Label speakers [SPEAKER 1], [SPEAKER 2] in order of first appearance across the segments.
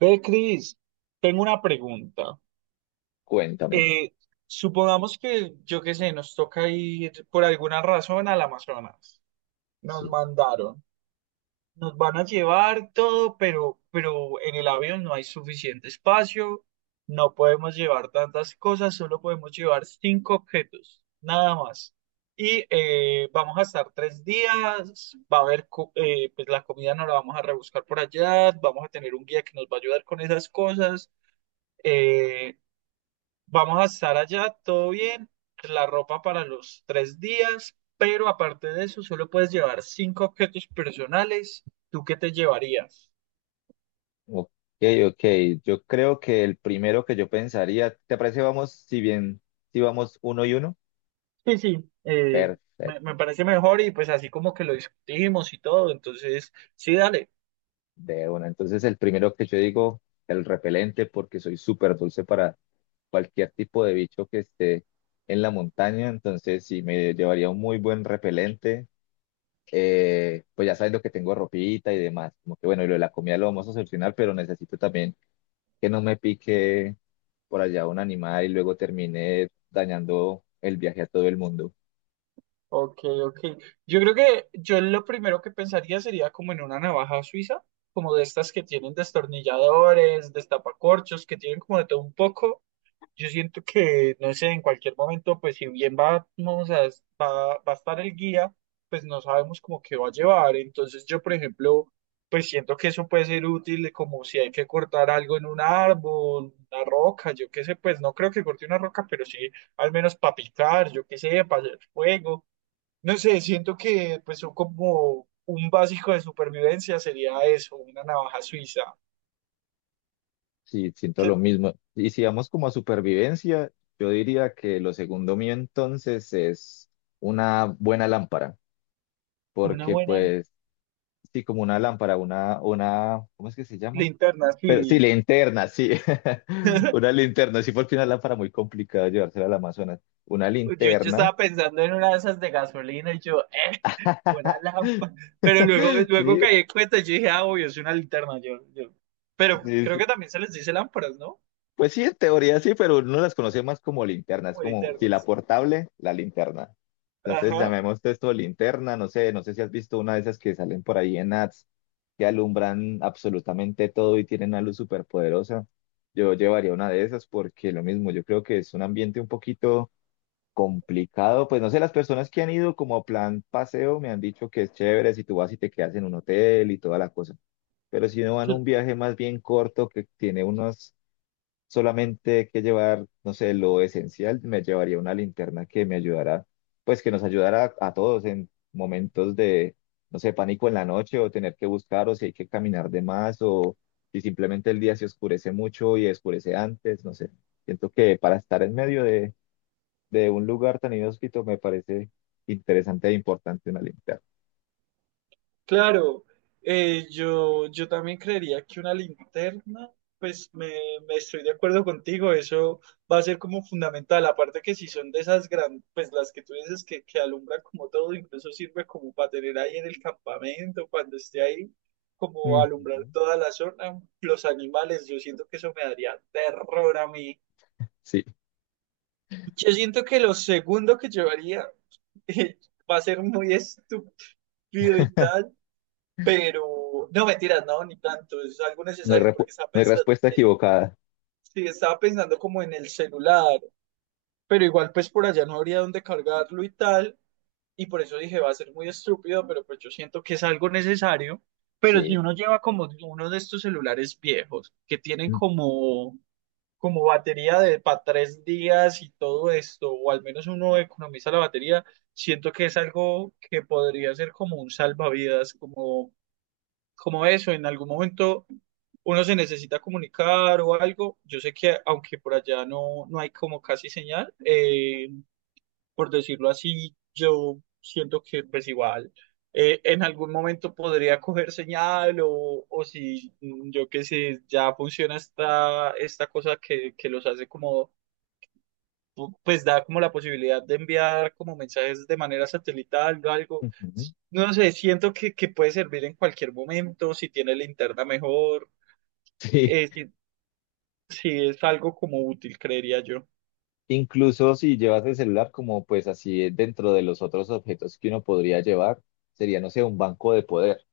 [SPEAKER 1] Ve, Cris, tengo una pregunta.
[SPEAKER 2] Cuéntame.
[SPEAKER 1] Eh, Supongamos que, yo qué sé, nos toca ir por alguna razón al Amazonas. Nos
[SPEAKER 2] Sí.
[SPEAKER 1] mandaron. Nos van a llevar todo, pero en el avión no hay suficiente espacio. No podemos llevar tantas cosas, solo podemos llevar cinco objetos, nada más. Y vamos a estar 3 días, va a haber, pues la comida no la vamos a rebuscar por allá, vamos a tener un guía que nos va a ayudar con esas cosas, eh, vamos a estar allá, todo bien, la ropa para los 3 días, pero aparte de eso, solo puedes llevar cinco objetos personales. ¿Tú qué te llevarías?
[SPEAKER 2] Ok, ok. Yo creo que el primero que yo pensaría, ¿te parece vamos, si bien, si vamos uno y uno?
[SPEAKER 1] Sí, sí, me,
[SPEAKER 2] Perfecto,
[SPEAKER 1] me parece mejor y pues así como que lo discutimos y todo, entonces sí, dale.
[SPEAKER 2] de una. Entonces el primero que yo digo, el repelente, porque soy súper dulce para cualquier tipo de bicho que esté en la montaña. Entonces sí, me llevaría un muy buen repelente. Pues ya sabiendo que tengo ropita y demás. Como que bueno, y lo de la comida lo vamos a solucionar, pero necesito también que no me pique por allá un animal y luego termine dañando el viaje a todo el mundo.
[SPEAKER 1] Ok, ok. Yo creo que yo lo primero que pensaría sería como en una navaja suiza, como de estas que tienen destornilladores, destapacorchos, que tienen como de todo un poco. Yo siento que, no sé, en cualquier momento, pues si bien va a estar el guía, pues no sabemos como qué va a llevar. Entonces yo, por ejemplo, pues siento que eso puede ser útil, como si hay que cortar algo en un árbol, una roca, yo qué sé, pues no creo que corte una roca, pero sí al menos para picar, yo qué sé, para hacer fuego. No sé, siento que pues son como un básico de supervivencia sería eso, una navaja suiza.
[SPEAKER 2] Sí, siento
[SPEAKER 1] Que
[SPEAKER 2] lo mismo. Y si vamos como a supervivencia, yo diría que lo segundo mío entonces es una buena lámpara,
[SPEAKER 1] una
[SPEAKER 2] porque
[SPEAKER 1] buena
[SPEAKER 2] pues sí, como una lámpara, una, ¿cómo es que se llama?
[SPEAKER 1] linterna,
[SPEAKER 2] Pero sí,
[SPEAKER 1] sí.
[SPEAKER 2] linterna, sí, una linterna, sí, porque una lámpara muy complicada llevársela al Amazonas. Una
[SPEAKER 1] Yo
[SPEAKER 2] linterna,
[SPEAKER 1] estaba pensando en una de esas de gasolina y yo, una lámpara. Pero luego, luego
[SPEAKER 2] sí,
[SPEAKER 1] caí en cuenta y yo dije, ah, obvio, es una linterna. Yo. Pero
[SPEAKER 2] sí,
[SPEAKER 1] creo
[SPEAKER 2] sí.
[SPEAKER 1] que también se les dice lámparas, ¿no?
[SPEAKER 2] Pues sí, en teoría sí, pero uno las conoce más como linterna. Es
[SPEAKER 1] Como
[SPEAKER 2] como, si la
[SPEAKER 1] linternas.
[SPEAKER 2] portable, la linterna. Entonces
[SPEAKER 1] Ajá.
[SPEAKER 2] llamemos esto linterna. No sé, no sé si has visto una de esas que salen por ahí en ads que alumbran absolutamente todo y tienen una luz súper poderosa. Yo llevaría una de esas porque lo mismo, yo creo que es un ambiente un poquito complicado. Pues no sé, las personas que han ido como a plan paseo me han dicho que es chévere si tú vas y te quedas en un hotel y toda la cosa. Pero si no van a un viaje más bien corto que tiene unos solamente que llevar, no sé, lo esencial, me llevaría una linterna que me ayudara, pues que nos ayudara a, todos en momentos de, no sé, pánico en la noche o tener que buscar o si hay que caminar de más o si simplemente el día se oscurece mucho y oscurece antes, no sé. Siento que para estar en medio de un lugar tan inhóspito me parece interesante e importante una linterna.
[SPEAKER 1] Claro, yo también creería que una linterna, pues me estoy de acuerdo contigo, eso va a ser como fundamental, aparte que si son de esas grandes, pues las que tú dices que alumbran como todo, incluso sirve como para tener ahí en el campamento, cuando esté ahí, como alumbrar
[SPEAKER 2] Ujú.
[SPEAKER 1] toda la zona, los animales, yo siento que eso me daría terror a mí.
[SPEAKER 2] Sí,
[SPEAKER 1] Yo siento que lo segundo que llevaría, eh, va a ser muy estúpido y tal. Pero, no, mentiras, no, ni tanto, es algo
[SPEAKER 2] no hay,
[SPEAKER 1] necesario
[SPEAKER 2] repu-
[SPEAKER 1] porque estaba
[SPEAKER 2] no hay
[SPEAKER 1] pensando,
[SPEAKER 2] respuesta equivocada.
[SPEAKER 1] sí, estaba pensando como en el celular, pero igual pues por allá no habría dónde cargarlo y tal, y por eso dije va a ser muy estúpido, pero pues yo siento que es algo necesario, pero si
[SPEAKER 2] Sí.
[SPEAKER 1] uno lleva como uno de estos celulares viejos que tienen
[SPEAKER 2] Mm,
[SPEAKER 1] como, batería de para 3 días y todo esto, o al menos uno economiza la batería, siento que es algo que podría ser como un salvavidas, como eso, en algún momento uno se necesita comunicar o algo, yo sé que aunque por allá no, no hay como casi señal, por decirlo así, yo siento que pues igual, en algún momento podría coger señal o si yo qué sé, ya funciona esta cosa que los hace como pues da como la posibilidad de enviar como mensajes de manera satelital o algo.
[SPEAKER 2] ujú.
[SPEAKER 1] No sé, siento que puede servir en cualquier momento, si tiene linterna mejor,
[SPEAKER 2] Sí,
[SPEAKER 1] eh, si, si es algo como útil, creería yo.
[SPEAKER 2] incluso si llevas el celular como pues así dentro de los otros objetos que uno podría llevar, sería, no sé, un banco de poder.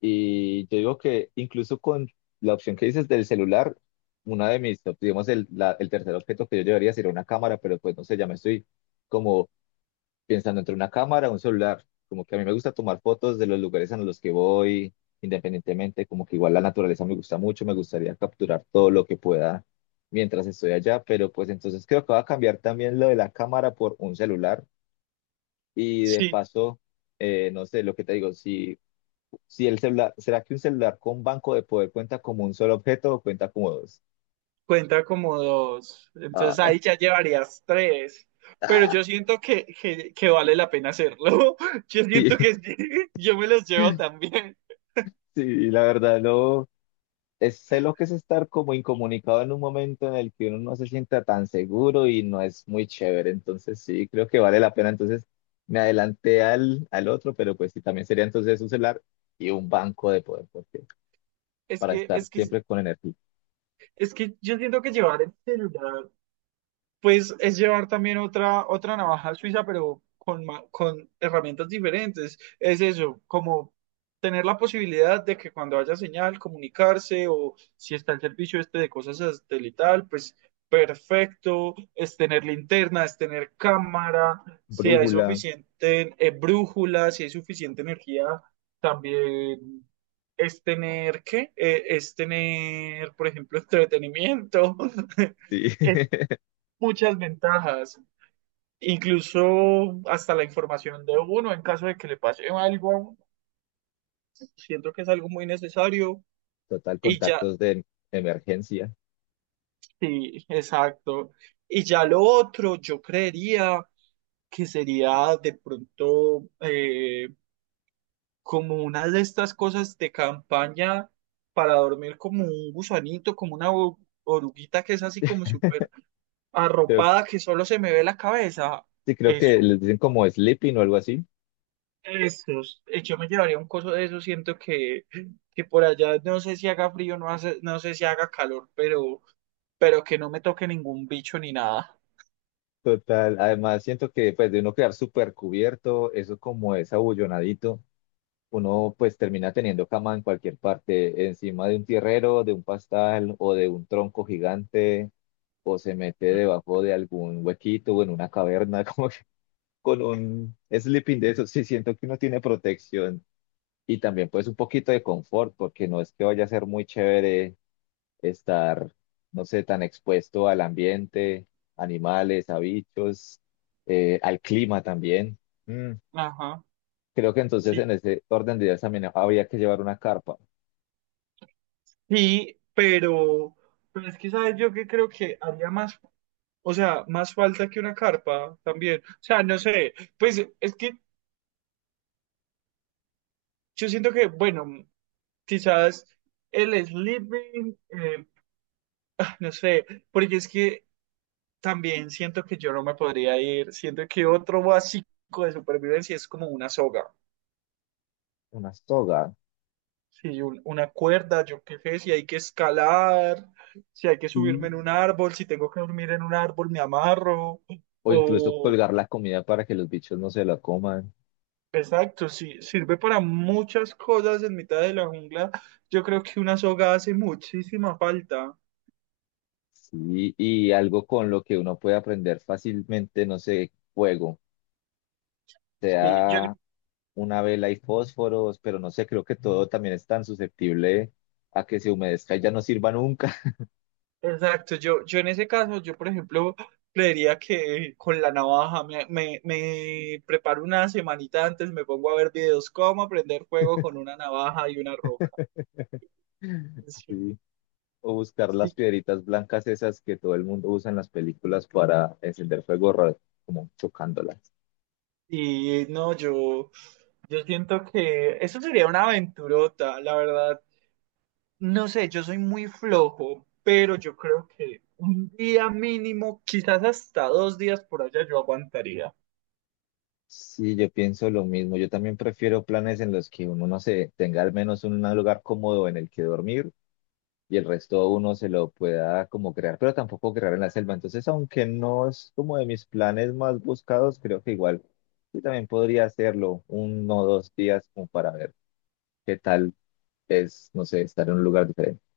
[SPEAKER 2] Y yo digo que incluso con la opción que dices del celular, una de mis, digamos, el, la- el tercer objeto que yo llevaría sería una cámara, pero pues no sé, ya me estoy como pensando entre una cámara, un celular. Como que a mí me gusta tomar fotos de los lugares a los que voy, independientemente, como que igual la naturaleza me gusta mucho, me gustaría capturar todo lo que pueda mientras estoy allá, pero pues entonces creo que va a cambiar también lo de la cámara por un celular y de
[SPEAKER 1] Sí,
[SPEAKER 2] paso, no sé, lo que te digo, si, si el celular, ¿será que un celular con banco de poder cuenta como un solo objeto o cuenta como dos?
[SPEAKER 1] cuenta como dos, entonces
[SPEAKER 2] Ah,
[SPEAKER 1] ahí ya llevarías tres, pero yo siento que vale la pena hacerlo. Yo
[SPEAKER 2] sí,
[SPEAKER 1] siento que sí, yo me los llevo también.
[SPEAKER 2] sí, la verdad no. Es- sé lo que es estar como incomunicado en un momento en el que uno no se sienta tan seguro y no es muy chévere. Entonces sí, creo que vale la pena. Entonces me adelanté al, al otro, pero pues sí, también sería entonces un celular y un banco de poder, porque
[SPEAKER 1] Es
[SPEAKER 2] para
[SPEAKER 1] que,
[SPEAKER 2] estar
[SPEAKER 1] es que,
[SPEAKER 2] siempre con energía.
[SPEAKER 1] es que yo siento que llevar el celular pues es llevar también otra navaja suiza, pero con herramientas diferentes. Es eso, como tener la posibilidad de que cuando haya señal, comunicarse o si está el servicio este de cosas satelital, pues perfecto, es tener linterna, es tener cámara, si hay
[SPEAKER 2] Brújula,
[SPEAKER 1] suficiente, brújula, si hay suficiente energía, también es tener, ¿qué? Es tener, por ejemplo, entretenimiento.
[SPEAKER 2] sí.
[SPEAKER 1] Es muchas ventajas, incluso hasta la información de uno en caso de que le pase algo, siento que es algo muy necesario
[SPEAKER 2] Total,
[SPEAKER 1] y ya,
[SPEAKER 2] contactos de emergencia.
[SPEAKER 1] sí, exacto. Y ya lo otro, yo creería que sería de pronto, como una de estas cosas de campaña para dormir como un gusanito, como una oruguita que es así como súper
[SPEAKER 2] Creo-
[SPEAKER 1] arropada que solo se me ve la cabeza.
[SPEAKER 2] sí, creo que
[SPEAKER 1] Eso.
[SPEAKER 2] les dicen como sleeping o algo así.
[SPEAKER 1] Estos, yo me llevaría un coso de eso, siento que, por allá no sé si haga frío, no, hace, no sé si haga calor, pero, que no me toque ningún bicho ni nada.
[SPEAKER 2] Total, además siento que pues de uno quedar súper cubierto, eso como es abullonadito uno pues termina teniendo cama en cualquier parte, encima de un tierrero, de un pastal o de un tronco gigante, o se mete
[SPEAKER 1] Mm,
[SPEAKER 2] debajo de algún huequito o en una caverna, como que con un sleeping de eso, sí siento que uno tiene protección y también pues un poquito de confort, porque no es que vaya a ser muy chévere estar, no sé, tan expuesto al ambiente, animales, a bichos, al clima también. Mm,
[SPEAKER 1] ajá,
[SPEAKER 2] creo que entonces en
[SPEAKER 1] sí.
[SPEAKER 2] ese orden de ideas también habría que llevar una carpa
[SPEAKER 1] Sí, pero es que sabes yo que creo que haría más, o sea, más falta que una carpa también. O sea, no sé, pues es que yo siento que, bueno, quizás el sleeping, ah, no sé, porque es que también siento que yo no me podría ir. Siento que otro básico de supervivencia es como una soga.
[SPEAKER 2] una soga.
[SPEAKER 1] Si una cuerda, yo qué sé, si hay que escalar, si hay que
[SPEAKER 2] Mm.
[SPEAKER 1] subirme en un árbol, si tengo que dormir en un árbol, me amarro.
[SPEAKER 2] O incluso
[SPEAKER 1] O,
[SPEAKER 2] colgar la comida para que los bichos no se la coman.
[SPEAKER 1] exacto, si sirve para muchas cosas en mitad de la jungla. Yo creo que una soga hace muchísima falta.
[SPEAKER 2] Sí, y algo con lo que uno puede aprender fácilmente, no sé, fuego.
[SPEAKER 1] Sí, yo
[SPEAKER 2] Sea una vela y fósforos, pero no sé, creo que todo también es tan susceptible a que se humedezca y ya no sirva nunca.
[SPEAKER 1] exacto, yo en ese caso, yo por ejemplo, creería que con la navaja me preparo una semanita antes, me pongo a ver videos cómo aprender fuego con una navaja y una roca. Sí,
[SPEAKER 2] Sí. O buscar las
[SPEAKER 1] sí.
[SPEAKER 2] piedritas blancas esas que todo el mundo usa en las películas para encender fuego, ra- como chocándolas.
[SPEAKER 1] Y no, yo siento que eso sería una aventurota, la verdad. No sé, yo soy muy flojo, pero yo creo que un día mínimo, quizás hasta 2 días por allá, yo aguantaría.
[SPEAKER 2] Sí, yo pienso lo mismo. Yo también prefiero planes en los que uno, no sé, tenga al menos un lugar cómodo en el que dormir y el resto uno se lo pueda como crear, pero tampoco crear en la selva. Entonces, aunque no es como de mis planes más buscados, creo que igual yo también podría hacerlo uno o dos días como para ver qué tal es, no sé, estar en un lugar diferente.